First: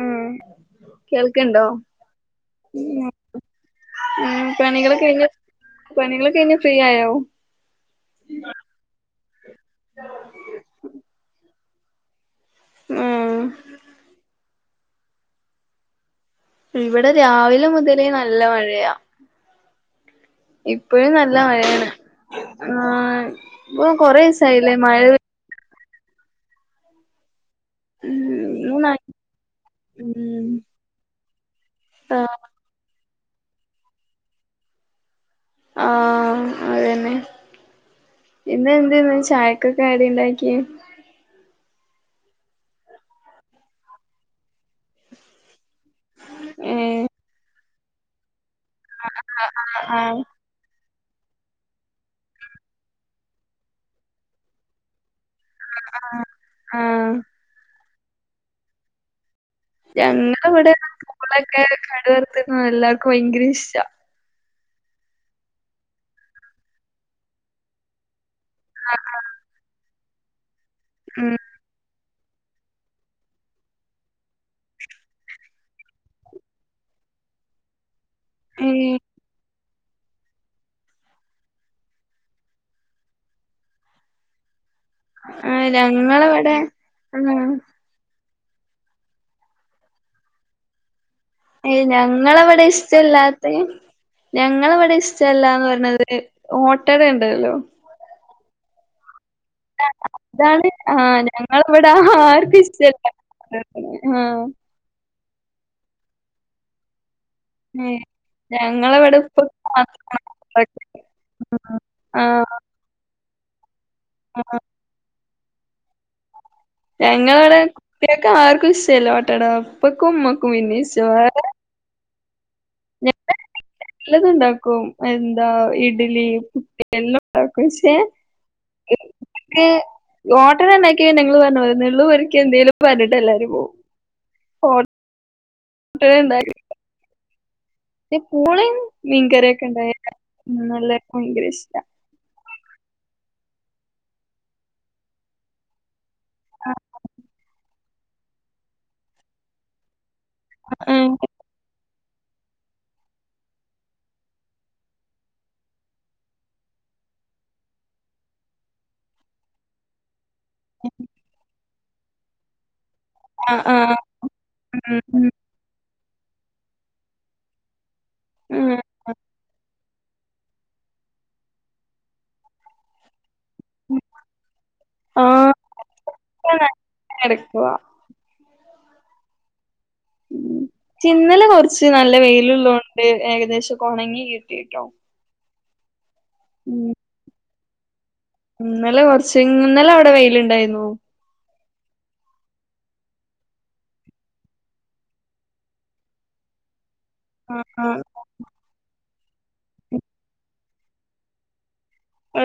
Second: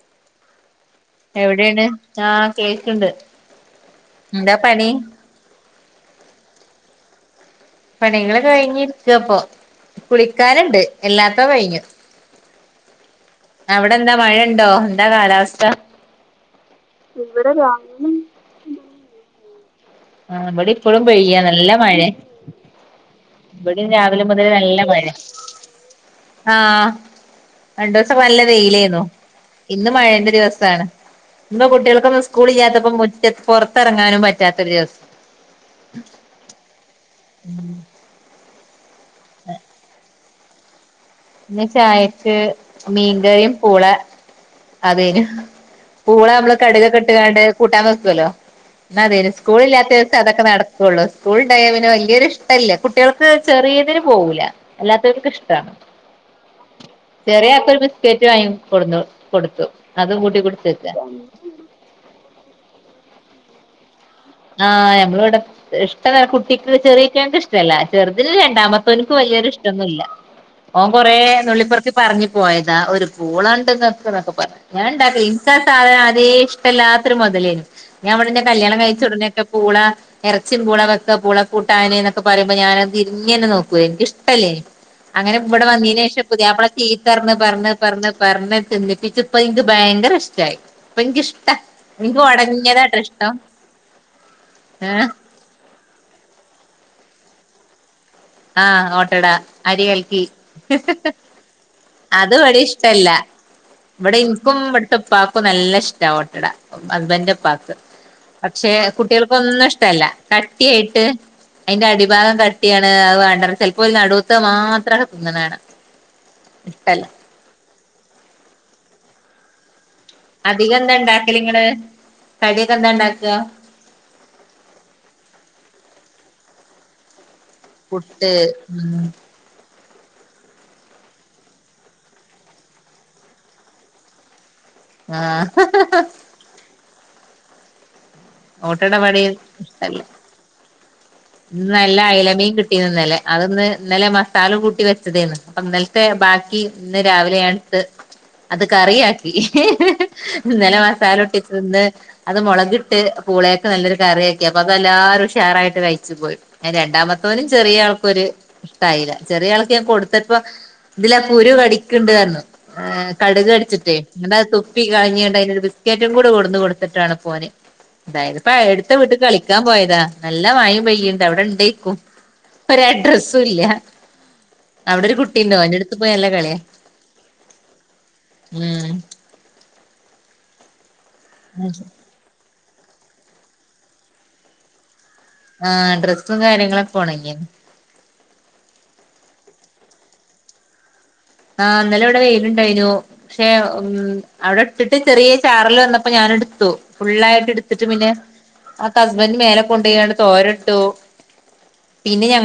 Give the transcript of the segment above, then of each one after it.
ഉം കേൾക്ക്‌ണ്ടോ എവിടെയാണ് ആഹ് കേൾക്ക്ണ്ട് ഉ എന്താ പണി പണികളൊക്കഴിഞ്ഞ് പണികളൊക്കഴിഞ് ഫ്രീയായോ പണികളൊക്കഴിഞ് ഇരിക്ക പ്പൊ കുളിക്കാന്ണ്ട് അല്ലാത്തൊക്കഴിഞ് ഉം അവിടെ എന്താ മഴണ്ടോ എന്താ കാലാവസ്ഥ ഇവിടെ രാവിലെ മുതലേ നല്ല മഴയാ ഇവടെ ഇപ്പളും ഇപ്പഴും പെയ്യാ നല്ല മഴയാണ് മഴേ ആഹ് ഇവിടേം ഇപ്പൊ രാവിലെ മുതൽ കൊറേസായില്ലേ നല്ല മഴ ആ രണ്ടു ദിവസം നല്ല മൂന്നാ വെയിലേന്നു ഇന്ന് മഴേന്റെ ഉം ദിവസാണ് ഇന്ന് കുട്ട്യാൾക്കൊന്നും ആഹ് സ്കൂളില്ലത്തപ്പം മുറ്റത്ത് പൊറത്തെറങ്ങാനും പറ്റാത്തൊരു ദിവസം ആഹ് അതന്നെ [inaudible] ഇന്ന് എന്തേന്നു ചായക്ക് കടി ണ്ടാക്ക്യേ ഇന്ന് ചായക്ക് മീൻകറിയും പൂള അതേനു പൂള നമ്മള് കടുകൊക്കെ ഏഹ് ട്ട്ങ്ങാണ്ട് കൂട്ടാൻ വെക്കോലോ അതെ തെ സ്കൂളില്ലാത്ത ദിവസേ ആഹ് അതൊക്കെ നടക്കുള്ളൂ സ്കൂൾണ്ടായ പിന്നെ വല്യൊരു ഇഷ്ടല്ല കുട്ട്യാക്ക് ചെറിയതിന് പോകൂല്ല അല്ലാത്തോര്ക്കിഷ്ട ആഹ് ചെറിയാക്കൊരു ബിസ്കറ്റ് വാങ്ങി കൊടുന്നു കൊടുത്തു അതും ഞങ്ങള കൂട്ടി ഇവിടെ കുടിച്ചേക്ക പൂളക്കെ കട് വർത്തത് എല്ലാർക്കും ഭയങ്കര ഇഷ്ട ആ ഞമ്മളവ്ടെ ഇഷ്ടല്ല കുട്ടിക്ക് ചെറിഏറ്റങ്ക്ക് ഇഷ്ടല്ല ചെർ തില് രണ്ടാമത്തോൻക്കും വല്യൊരു ഇഷ്ടൊന്നുല്ല ഓ കൊറെ ഉം നുള്ളിപോർക്കി പറഞ്ഞു പോയതാ ഒരു പൂളണ്ട് ങ്ങക്ക്‌ന്നൊക്കെ പറഞ്ട്ട് ഞാണ്ടാ ഇൻക്കാസാധനാദ്യെ ഇഷ്ടല്ല ല്ലാത്തൊരു മൊതലേന് ഞാനിവിടെ ന്റെ കല്യാണംകയ്ഞ് ഏഹ് ക്കെ പൂള എർച്ചിം പൂള വെക്ക പൂള കൂട്ടാനൊക്കെ പറയുമ്പോ ഞാനത് തിരിഞ്ഞന്നേ നോകുലെനി ൻക്ക് ഇഷ്ട ഇഷ്ടല്ലെനി അങ്ങനെ ആ ഇവിടെ വന്നേനേഷം ഞങ്ങളവിടെ പുതിയാപ്പള ആ ചീത്തറഞ് പറഞ് പറഞ് പറഞ് തിന്നിപ്പിച്ചപ്പോ ഇൻക്ക് ഭയങ്കര ഇഷ്ടായി ഇപ്പൊ ഇൻക്കിഷ്ടാ ഏ ഇൻക്ക് ഞങ്ങളവിടെ ഒടഞ്ഞതാട്ടോ ഇഷ്ടം ഇഷ്ടല്ലാത്ത് ഞങ്ങളവിടെ ഏഹ് ഇഷ്ടല്ലാന്ന് പറയോന്നൊരു ഓട്ടട ണ്ടല്ലോ ആ ഓട്ടട അടികൽക്കി അതാണ് ആ ഞങ്ങളിവിടെ ആർക്കും അത്ഇവടിം ഇഷ്ടല്ല ഇവിടെ ആ ഇൻക്കും ഇവിടത്തെ പ്പാക്കും നല്ല ഇഷ്ടാ ഓട്ടട ഹസ്ബൻന്റെ പ്പാക്ക് ഏ പക്ഷെ ഞങ്ങളവിടെ ഉപ്പക്ക് കുട്ട്യാൾക്കൊന്നും ഇഷ്ടല്ല മാത്രാണ് കട്ടിയായിട്ട് അതിന്റെ ആ അടിഭാഗം കട്ടിയാണ് വാണ്ട റയും ചെലപ്പോല് നടുത്തത് ആ മാത്രക്കെ തിന്ന്ണ കാണാ ഞങ്ങളോടെ കുട്ട്യാക്ക്‌ ആർക്കും ഇഷ്ടല്ല ഓട്ടടാ പ്പക്കും അധികം മ്മക്കുംപിന്നിം എന്താ ഇഷ്ട ഇണ്ടാക്കല് വേറെ ഇങ്ങള് കടിയൊക്കെ എന്താ ഇണ്ടാക്കുക എല്ലാതുണ്ടാക്കും എന്താ ഇഡ്ലി പുട്ട് എല്ലാം ണ്ടാക്കും പക്ഷെ പുട്ട് ഉം [unintelligible] ഓട്ടട ഇണ്ടാക്കിയാൽ നിങ്ങള് പറഞ്ഞപോലെ നുള്ളിപ്പാറുക്കി എന്തേലും പറഞ്ഞിട്ട് എല്ലാരും പോകും ആഹ് ഓട്ടട പൂളയും ഓട്ടട ഇവിടേം മീൻകറൊക്കെ ഉണ്ടായ ഇഷ്ടല്ല നല്ല ഭയങ്കര ഇന്ന് ഇഷ്ട നല്ല അയലമീൻ കിട്ടീന്നലെ അതൊന്ന് ഇന്നലെ മസാല കൂട്ടി വെച്ചതേന്ന് അപ്പൊ ത്തെ ബാക്കി ഇന്ന് രാവിലെ ഞാനെട്ത്ത് അത് കറിയാക്കി ഇന്നലെ ഉം മാസാല കൂട്ടിവച്ചത് ഇന്ന് അത് മുളകിട്ട് പൂളയൊക്കെ നല്ലൊരു കറിയക്കി അപ്പൊ അതെല്ലാരരും ഷാറായിട്ട് കഴിക്കും രണ്ടാമത്തവനും ചെറിയ ആൾക്കൊരു ഇഷ്ടമായില്ല ചെറിയ ആൾക്ക് ഞാൻ കൊടു ത്തപ്പോ ഇതിലാ കുരു കടിക്കണ്ട്ന്ന് പറഞ്ഞു കടക് ആ ആ കടിച്ചിട്ടേ എ അത് ഉം ഉം തുപ്പികൾഞാകാണ്ട് അയിന്നൊരു ബിസ്കറ്റ് ബിസ്കറ്റ്കൂട് കൊടന്ന് കൊടുത്തിട്ടാണ്പോന് അതായത് ഇപ്പ ഉം എടുത്ത വീട്ട് കളിക്കാൻ പോയതാ നല്ല മഴയും പെയ്യുന്നണ്ടവിടെയുണ്ടേക്കും ഒരു അഡ്രസ്സ് ഇല്ല അവിടൊരു ആ കുട്ടിയുണ്ടവന്റെ അടുത്തുപോയി നല്ല കളിയാ വാ ഉം ഇന്നലെ, കുറച്ചു നല്ല വെയിലു ഉണ്ട് ഏകദേശമൊക്കെയുണങ്ങികിട്ടീട്ടോ ആ, ഡ്രസ്സും കാര്യങ്ങളൊക്കെ ഒണങ്ങി ഇന്നലെ, കൊറച്ചു ഇന്നലെയവിടെ വെയിലുണ്ടായിരുന്നു ആ.. ഇന്നലെയിവിടെ വെയിയിലുണ്ടായിനു. പക്ഷേ ഉം. അവിടെ ഇട്ടിട്ട് ചെറിയചാറൽവന്നപ്പോ ഞാനെടുത്തു. ആ ഫുള്ളായിട്ടെടുത്തിട്ടു ആ പിന്നെ ആ. കസ്ബൻഡു മേലെകൊണ്ടേയതു തോരെയിട്ടു.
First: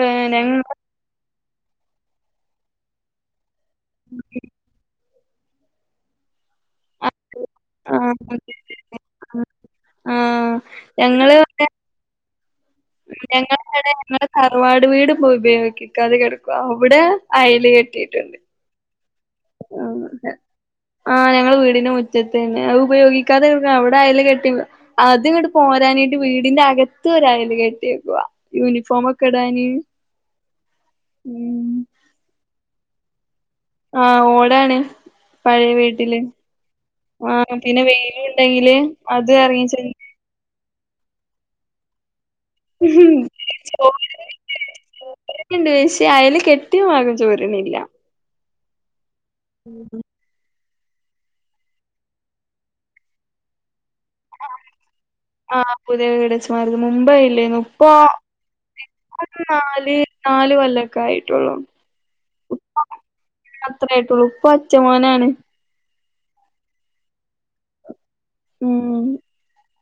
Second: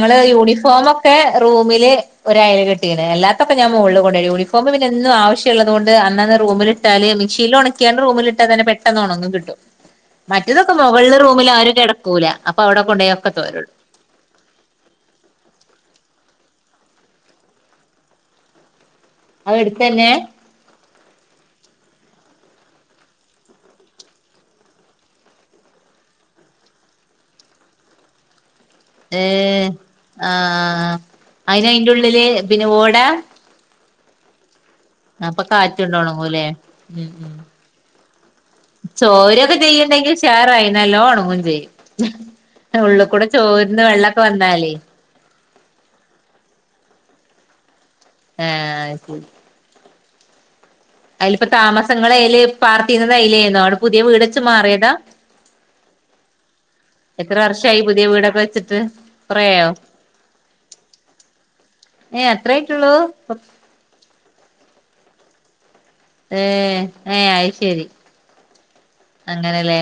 ഏ ഞങ്ങ യൂണിഫോമൊക്കെ റൂമില് ഒരുഅയയിലി ട്ടിങ്ങനെ അല്ലാത്ത അപ്പ ഞാൻ മുകളിൽ കൊണ്ടയിടും. യൂണഫോം പിന്നെയെന്നുമാവശ്യമുള്ളള്ളതു കൊണ്ട് അന്നന്ന് ആ റൂമിലിട്ടാലെ മി മിഷീനിലുണക്കിയാൽ ആ റൂമിലിട്ടാ തന്നെ പെട്ടെ ന്നുണങ്ങി കിട്ടും. ആ മറ്റേതൊക്കെ മുകളിലെ ഞങ്ങള് റൂമിലാരും കിട ക്കൂല, അപ്പൊയവിടെ കൊണ്ടുപോയി ഒക്കെ തോരേയിടും. ഞങ്ങളുടെതറവാട് വീട് പോയി ഉപയോഗിക്കാതെ കിടക്കുവ, അവിടെ അയകള് കെട്ടിയിട്ടുണ്ട് അതു അടുത്തുതന്നെ ആ ഞങ്ങ നമ്മുടെ വീടിനു മുറ്റത്തു തന്നെ അത് ഉപയോഗിക്കാതെ കിടന്ന അവിടെ അയകള്കെട്ടിയതാ അതിങ്ങോട്ടുപോരാഞ്ഞിട്ട് വീടി അകത്തൊരയകെട്ടിയേക്കുവ ഏ ആ അയിന് ഉം അയിന്റെ ഉള്ളില് പിന്നെഓടാ ആ ഓടാണ് കാറ്റൊണ്ട് പഴയവീട്ടില് ഒണങ്ങൂല്ലേ ഉം ഉം ആ പിന്നെ വെയിലുണ്ടെങ്കിലതി റങ്ങിച്ചെന്ന് എന്തെങ്കിലും ഷെയറായി നല്ലോണമുണങ്ങുകയും ചെയ്യും. ഉള്ളിക്കൂടെ ചോരുന്നവെള്ളമൊക്കെ വന്നാലേ ഉണ്ട്പക്ഷേ അയയില് കെട്ടിയഭാകംചോരുന്നില്ല. ആ അതില ഇപ്പ താമസങ്ങള അയല് പാർത്ീുന്നത് അതിലിപ്പം താമസങ്ങള്അതില് പാർത്തിരുന്നത് അയിലാരുന്നു. അവിടെ പുതിയ വീടു വെച്ചുമാറിയതാ ആ പുതിയവീടുവെച്ചുമാറിയതാ മുമ്പേയില്ലായിന്നു. വർഷായി പുതിയ വീടൊക്കെ വെച്ചിട്ട് കൊറേയായോ നാലു കൊല്ലൊക്കെ ആയിട്ടുള്ളു. ഏഹ് അത്രേ ആയിട്ടുള്ളൂ അത്രയേയായിട്ടുളളു ഉപ്പ ചോനാണ് ഏ.. ഏ.. അതുശരി ഉം അങ്ങനെയല്ലേ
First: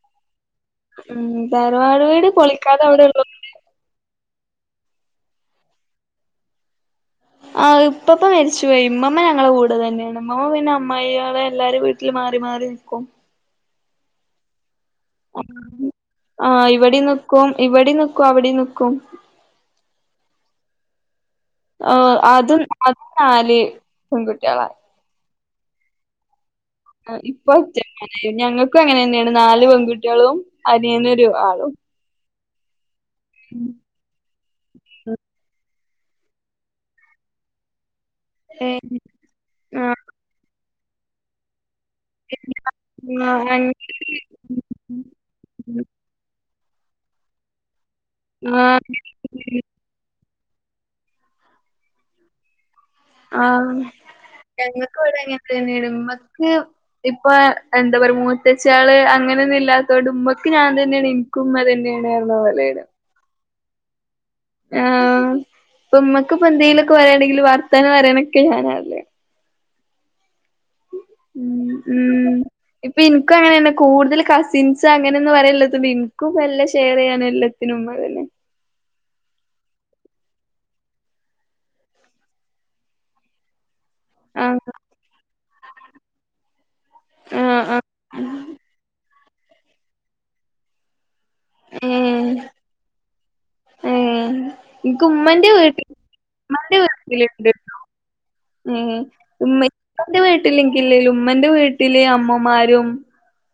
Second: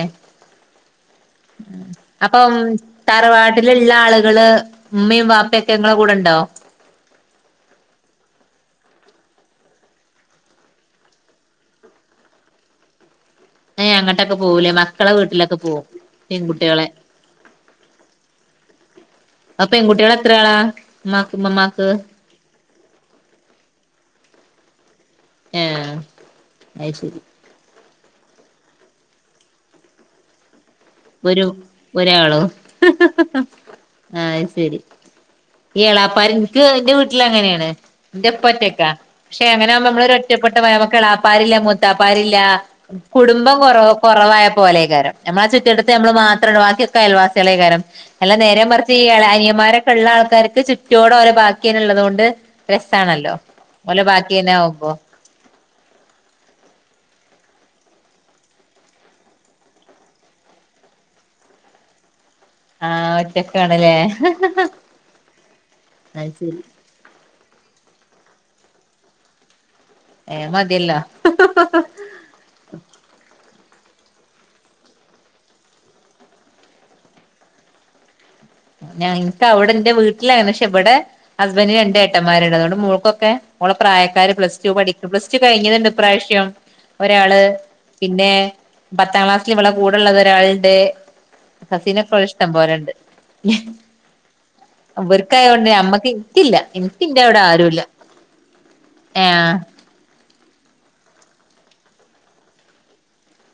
ഉം തറവാട് വീട് അപ്പം പൊളിക്കാതെ അവിടെള്ളു തറവാട്ടിലുള്ള ആളുക കള്, ഉമ്മയും ബാപ്പയുമൊക്കെ നിങ്ങടെ കൂടെയുണ്ടോ ആ ഇപ്പപ്പമരിച്ചു പോയി. ഇമ്മമ്മ ഞങ്ങളടെ കൂടെ തന്നെയാണ്. ഉമ്മപിന്നെ അമ്മായിമാരുടെ എല്ലാരും വീട്ടിലു മാറി മാറി നിൽക്കും നീയ് അങ്ങോട്ടൊക്കെ പോകൂലേ മ.. ആ, ഇവിടെയുംനിക്കും. ഇവിടേം നിക്കും അവിടെം നിക്കും. അപ്പ, പെൺകുട്ടികളെത്രയാളാ ഉമ്മാ ആ അതും, അതുനാലു പെൺകുട്ടികളാ ഏ ഇപ്പൊ, ഞങ്ങൾക്കും അങ്ങനെന്നെയാണ് നാലുപെൺകുട്ടികളും അനിയനൊര് ഒരു ആളും ഒരാളോ ഉം ആഹ് ശരി ഈ എളാപ്പാര് എൻക്ക് എന്റെ വീട്ടില് അങ്ങനെയാണ് എന്റപ്പാ ഉം ഒറ്റക്കാ, പക്ഷേ അങ്ങനൊയാകുമ്പോ നമ്മളൊരു ഒറ്റപ്പെട്ട പയമക്കളാ അപ്പാരങ്കിലും മൊ ചപ്പാരില്ല ആഹ് ആ കുടുംബം അങ്ങനെ കുറ കുറവായപോലെകാരം നമ്മളെ ചുറ്റുവട്ട നമ്മളു മാത്രോള്ളു ബാക്കിയൊക്കെ അയൽവാസികളെകാരം എല്ലാം ആ നേരെ മറിച്ചീ ഇള അനിയമാരൊക്കെള്ള ആൾക്കാര് ന്റെ ചുറ്റോടും ഓരെ ബാക്കില്ലൊയുള്ളതുകൊണ്ട് ആ ആവുമ്പോ ഞങ്ങക്കു ഇവിടെ ഇങ്ങൻ തന്നെയാണ് ഉമ്മക്ക് ഇപ് പ്പോ എന്താ പറയാ മൂത്തച്ച്ചാള് അങ്ങനൊന്നും ഇല്ലാത്തോണ്ട് ഉമ്മയ്ക്ക് ഞാൻ തന്നെയാണ് എനിക്ക് ഉമ്മ തന്നെയാണ്. ഉപ്പ മലയിലാ ക്ക് ആണ് ലേ ആ ഇപ്പമ്മക്ക് ശരി ഇപ്പന്തേലൊക്കെ വേണെങ്കില് വർ ത്താനം പറയാനൊക്കെ ഞാനാണല്ലേ ഏഹ് മതിയല്ലോ ഉം ഉം ഇപ്പൊ ഇൻക്കും അങ്ങനെയാണ് കൂടുതൽ കസിൻസ് അങ്ങനെയൊന്നും വരാനില്ലാത്ത കൊണ്ട് എൻക്കും എല്ലാം ഷെയർ ചെയ്യാന് എല്ലത്തിനും ഉമ്മ തന്നെയാ ഞാൻ എന്ക്ക് അവിടെ എന്റെ വീട്ടിലായിരുന്നു പക്ഷെ ഇവിടെ ഹസ്ബന്റ് രണ്ട് ഏട്ടന്മാരുണ്ട് അതോണ്ട് മോൾക്കൊക്കെ ഓളെ പ്രായക്കാര് ആ പ്ലസ്‌ റ്റൂ പഠി പ്ലസ്‌ ടു കഴിഞ്ഞത്ണ്ട് ഇപ്രാവശ്യം ഒരാള്, ആ ആ പിന്നെ പത്താം ക്ലാസ് സിലും ഇവളെ കൂടെള്ളത് ഒരാളുണ്ട്. കസിനൊക്കെ ഇവിടെ ഉം ഇഷ്ടം പോലണ്ട്. ഏഹ് ഇൻക്ക് ഉമ്മന്റെ അവർക്കായോണ്ട് വീട്ടി അമ്മക്ക് ഇൻക്കില്ല ഇൻക്ക് ഇന്റെവിടെ ആരുല്ല ഉം ആഹ് ഉമ്മ [unintelligible] വീട്ടില്ലെങ്കിലെലും ഉമ്മന്റെ വീട്ടില് അമ്മമാരും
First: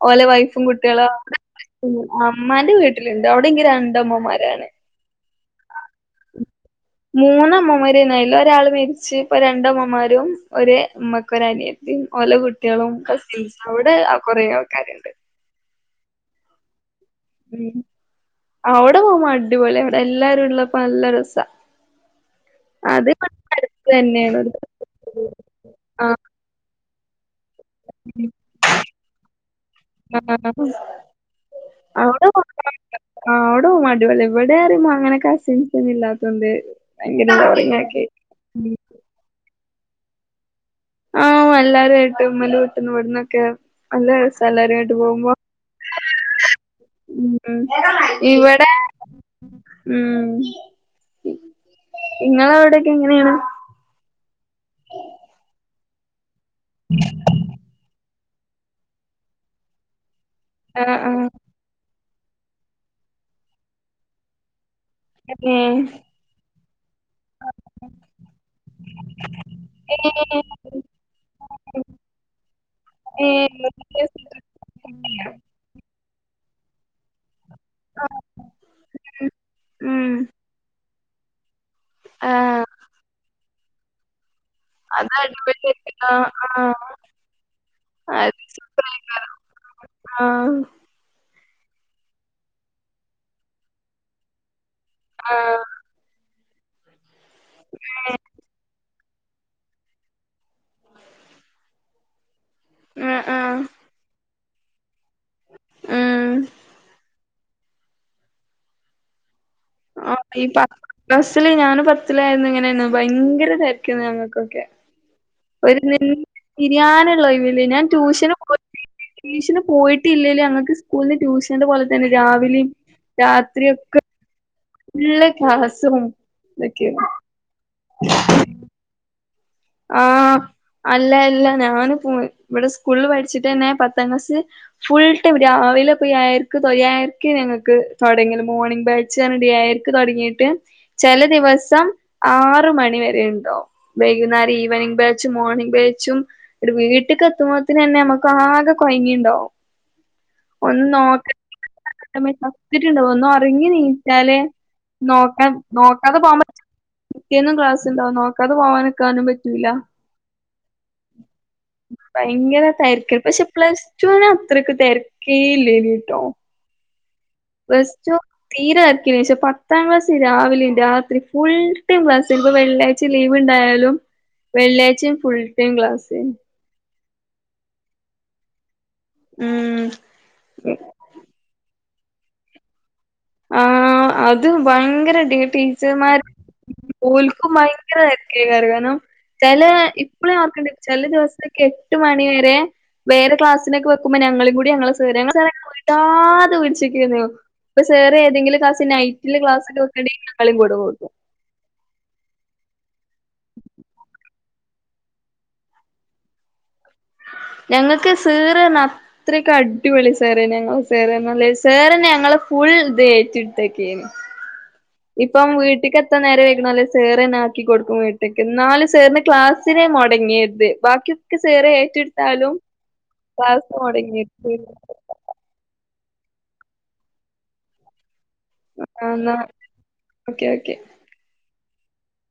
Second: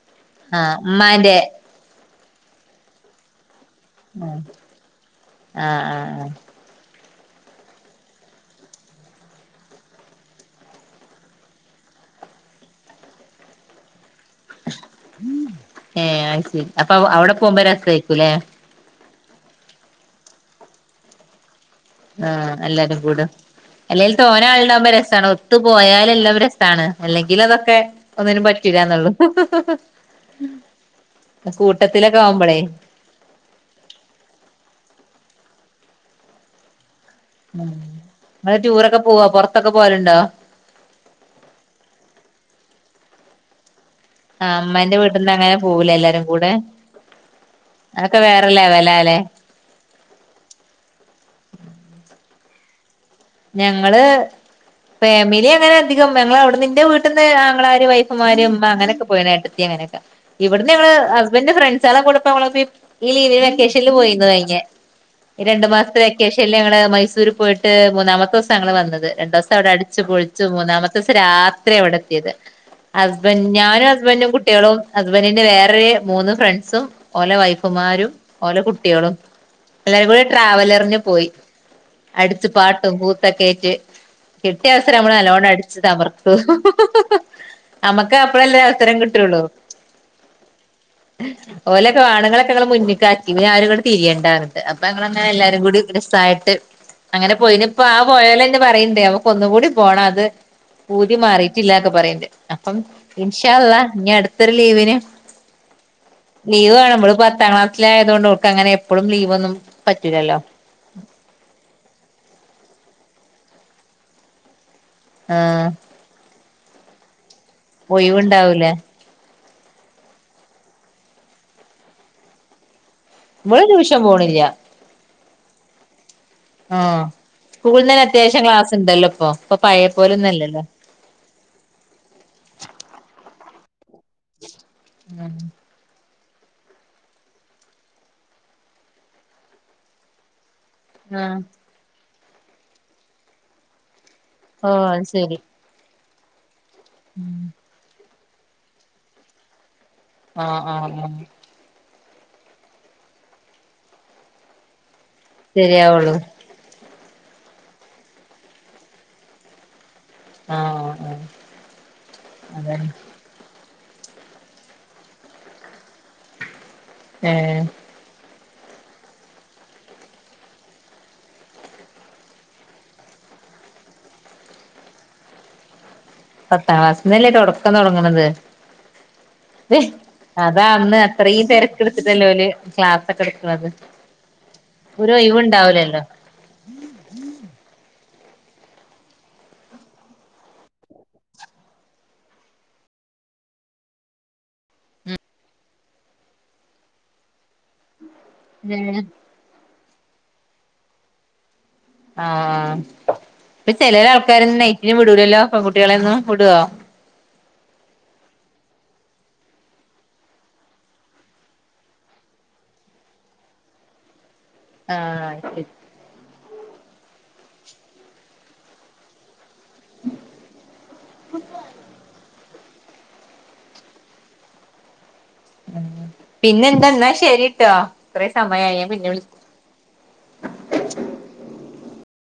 ഓലെ വൈഫും ആഹ് കുട്ടികളും അവ്ടെ ഉമ്മാന്റെ ഉം അമ്മാന്റെ വീട്ടിലുണ്ട് അവി വിടെങ്കി രണ്ടമ്മമാരാണ്. ആ ആഹ് ആ മൂന്നമ്മമാരുംന്നായില്ല ഒരാള് മരിച്ച് ഇപ്പൊ രണ്ടമ്മമാരും ഒ അമ്മക്ക് ഒരനിയ ഓല കുട്ട്യാ ളും കസിൻസും അവിടെ കൊറെ ആൾക്കാരുണ്ട്. ഏ അത്ശരി അപ്പൊ അ അവിടെ പോകുമ്പോ രസായിരിക്കും ല്ലേ അവിടെ പോകുമ്മ അടിപൊളിയാ അവിടെ എല്ലാരും ഉള്ളപ്പോ നല്ല രസാ ആ എല്ലാരും അത് കൂട ഇവടെ അടുത്ത് അല്ലേൽ തന്നേണ് തോന ആൾണ്ടാവുമ്പോ രസാണ്. ഒത്തു ആഹ് പോയാലെല്ലാവരും രസാണ് അല്ലെങ്കിൽ അതൊ ക്കെ ഒന്നിനും പറ്റില്ലാന്നുള്ളു ആഹ് അ സൂട്ടത്തിലൊക്കെ ആവുമ്പൊളേ ആ അവിടോ അടിപൊളി എവിടെ ആരൂല്ല അങ്ങനെ കസിൻസൊന്നും ഇല്ലാത്തോണ്ട് ഭയങ്കര ഉം ബോറിംഗ് ആക്കി ഇങ്ങള് ടൂരൊക്കെ പോവാ പൊർത്തൊക്കെ പോവലുണ്ടോ? ആ വല്ലാരും ആയിട്ടും മ്മലട്ടുന്ന ഇവിടുന്നൊക്കെ അല്ലെ ആഹ് സലറി ആയിട്ട് ഇമ്മാന്റെ വീട്ടിന്ന് പോവുമ്പോ അങ്ങനെ പോവൂലേ എല്ലാരും കൂടെ ഉം അതൊക്കെ വേറെ ഇവിടെ ലെവലാല്ലേ ഉം ഉം [unintelligible] നിങ്ങളവിടെ ഞങ്ങള് ഫാമിലി അങ്ങനെ അധികം ഞങ്ങള് അവിടെന്ന് എന്റെ വീട്ടിന്ന് ആങ്ങളാര് വൈ ഫുമാര് ഉമ്മ അങ്ങനെയൊക്കെ പോയ ഏട്ടത്തി അങ്ങനൊക്കെ ഇവിടെന്ന് ഞങ്ങള് ആഹ് ആഹ് ഹസ്ബന്റ് ഫ്രണ്ട് [unintelligible] ലീ വെക്കേഷൻല് പോയി കഴിഞ്ഞെ രണ്ട് ഏഹ് മാസത്തെ വെക്കേഷ ല് ഞങ്ങള് മൈസൂര് പോയിട്ട് മൂന്നാമത്തെ ദിവസ ഞങ്ങള് വന്നത്. രണ്ടു ദിവസം അവിടെ അടിച്ചു പൊളിച്ചു മൂന്നാമത്തെ ദിവസം രാത്രി അവിടെ എത്തിയത്. ഹസ്ബൻ് ഏഹ് ഞാനും ഹസ്ബൻറും കുട്ടികളും ഹസ്ബൻറിന്റെ വേറെ മൂന്ന് ഫ്രണ്ട്സും ഒലെ വൈഫും കുമാരും ഓലെ കുട്ടികളും എല്ലരും ഉം കൂടി ട്രാവലറിഞ്ഞു പോയി അടുച് ആഹ് പാട്ടും കൂത്തും ഒക്കെ കേട്ട് കിട്ടിയ അവസരം അത് നമ്മൾ അലോണ്ട് അടിച്ചു അടിപൊളിയായിരിക്കും ആഹ് തമർത്തു ആഹ് നമ്മക്ക് അപ്പഴ എല്ല അവസരം കിട്ടുള്ളു ആ ഓലൊക്കെ കാണങ്ങളൊക്കെ ഇങ്ങങ്ങള് മുന്നിൽിക്കറ്റി ഞും ഇൂടെ തിരിയണ്ടായിരുന്നു അപ്പൊ അങ്ങങ്ങനെ എല്ലാരും ആഹ് കൂടി രസായിട്ട് അങ്ങനെ പോയിനി ഇപ്പ ആ പോയാലെന്നെ പറയണ്ടാവോ ഒന്നുകൂടി പോണം അത് പൂതി മാറിയിട്ടില്ല ഒക്കെ പറയണ്ട് അപ്പം ആഹ് ഇൻഷാ ആഹ് അള്ള ഇനി അടുത്തൊരു ലീവിന് ഉം ലീവ് വേണ്പൾ പത്താം ക്ലാസ്സില ആയത കൊണ്ട് ഉർക്ക് അങ്ങനെ എപ്പഴും ലീവ് ഒന്നും ഈ പ ക്ലസില് ഞാനും പത്തിലായിരുന്നു ഇങ്ങനെയാണ് ഭയങ്കര രിക്കന്ന് ഞങ്ങൾക്കൊക്കെ ആഹ് ഒരു തിരിയാനുള്ളോയിവില്ല ഞാൻ ട്യൂഷന് പോയി ഒഴിവുണ്ടാവൂല ട്യൂഷന് പോയിട്ടില്ലേലോ അങ്ങക്ക് സ്കൂളിന് ട്യൂഷൻന്റെ പോലെ തന്നെ രാവിലെയും ഇവള് ട്യൂഷൻ രാത്രിയൊക്കെ പോണില്ല. [unintelligible] ആ സ്കൂളിൽന്നന്നെ അത്യാവശ്യം ക്ലാസ് ഇണ്ടല്ലോപ്പൊ. ആ അല്ല അല്ല ഞാനിപ്പോ ഇവിടെ സ്കൂളിൽ പഠിച്ചിട്ട്ന്നെ പ തഗ്ലാസ് ഫുൾ ടൈം ഉം രാവിലെ ഏയരക്ക് ഏയരക്ക് ഞങ്ങൾക്ക് തുടങ്ങല്. മോർണിംഗ് ബാച്ച് ഏയരക്ക് തൊടങ്ങീട്ട് ചെല ആഹ് ദിവസം ആറ് മണി വരെ ഇണ്ടാകും. വൈ വൈന്നേര ഓഹ് ഈവനിംഗ് അത് ബാച്ചും ശരി മോർണിംഗ് ബേച്ചും ഒരു വീട്ടിൽക്ക് ഉം എത്തുമ്പോത്തിന് തന്നെ നമ്മക്ക് ആകെ കൊയങ്ങിണ്ടാവും. ആ ആ ആ ചത്തിട്ടുണ്ടാകും ഒന്നും ഒറങ്ങി നീച്ചാല് നോക്കാ ശരിയാവുള്ളൂ നോക്കാതെ പോകൻ പറ്റൂ പിറ്റേന്നും ക്ലാസ്ണ്ടാവും നോക്കാതെ പോകാതെ നിക്കാനും പറ്റൂല. ആഹ് ആഹ് ഭയങ്കര അതന്നെ തരിക്ക പക്ഷെ പ്ലസ്ട്യൂന് അത്രക്ക് തിരക്കേ ഇല്ലേന്നുട്ടോ. ഏഹ് ബസ്സ്റ്റോപ്പ് തീരെ തെരക്കില്ലേന്നു. പക്ഷേ പത്താം ക്ലാസ് രാവിലെയും രാത്രി ഫുൾ ടൈം ക്ലാസ്സ് വെള്ളിയാഴ്ച ലീവ്. ണ്ടായാലും വെള്ളിയാഴ്ച്ചയും ഫുൾ ടൈം ക്ലാസ്. പത്താം ക്ലാസ്സിന്നല്ലേ തുടക്കം തുടങ്ങണത് ഉം അതാ അന്ന് അത്രയും തിരക്കെടുത്തിട്ടല്ലോ ക്ലാസ് ആ അത് ഭയങ്കരാടി ഒഴിവുണ്ടാവൂലല്ലോ ടീച്ചർമാര് ഓൽകും ഭയങ്കര തെരക്കയ്ക്കാരം കാരണം ചെലെ ഇപ്പളും ഞാൻ ഓർക്ണ്‌ണ്ട് ചെല ദിവസൊക്കെ എട്ട് മണിവരെ വേറെ ക്ലാസ്സിനൊക്കെ വെക്കുമ്പോ ഞാ ഞങ്ങളീംകൂടെ ഞങ്ങളെ സാർ വിടാതെ പിടിച്ച്ക്കെരുന്നു. സാർ ഏതെങ്കിലും ക്ലാസ് ഏഹ് നൈറ്റില് ക്ലാസ് ഒക്കെ വെക്കേണ്ടെങ്കിൽ ഞങ്ങളെ കൂടെ കൂട്ടും. ആ ഇപ്പൊ ചെലെ ആൾക്കാരൊന്നും നൈറ്റിന് വിടൂലല്ലോ പെൺകുട്ട്യേലൊന്നും, വിടോ? ഞങ്ങൾക്ക് സേറ്ന്ന് പറഞ്ഞ അത്രക്ക് അടിപൊളി സാറെന്നു ഞങ്ങളെ സേറ്ന്ന് പറഞ്ഞാല്. സേറന്നെ ഞങ്ങളെ ഫുൾ ഇത് ഏറ്റെടുത്തിരിക്കെയിരുന്നു. ആഹ് ഇപ്പം ശരി വീട്ട്ക്ക് എത്താൻ നേരം വയ്ക്ണോലെ സേറെന്ന ആക്കി കൊടുക്കും വീട്ട്ക്ക്. ന്നാലും സേറിന് ക്ലാസ് ത്തിന് മുടങ്ങിയരുത് ബാക്കിയൊക്കെ സേറെ ഏറ്റെടുത്താലും ക്ലാസ് മൊടങ്ങരുത്. പിന്നെന്താെന്നാ ശരിട്ടോ. അത്രം സമയായി ആ പിന്നെ വിളിക്ക എന്നാ ഓക്കെ ഓക്കെ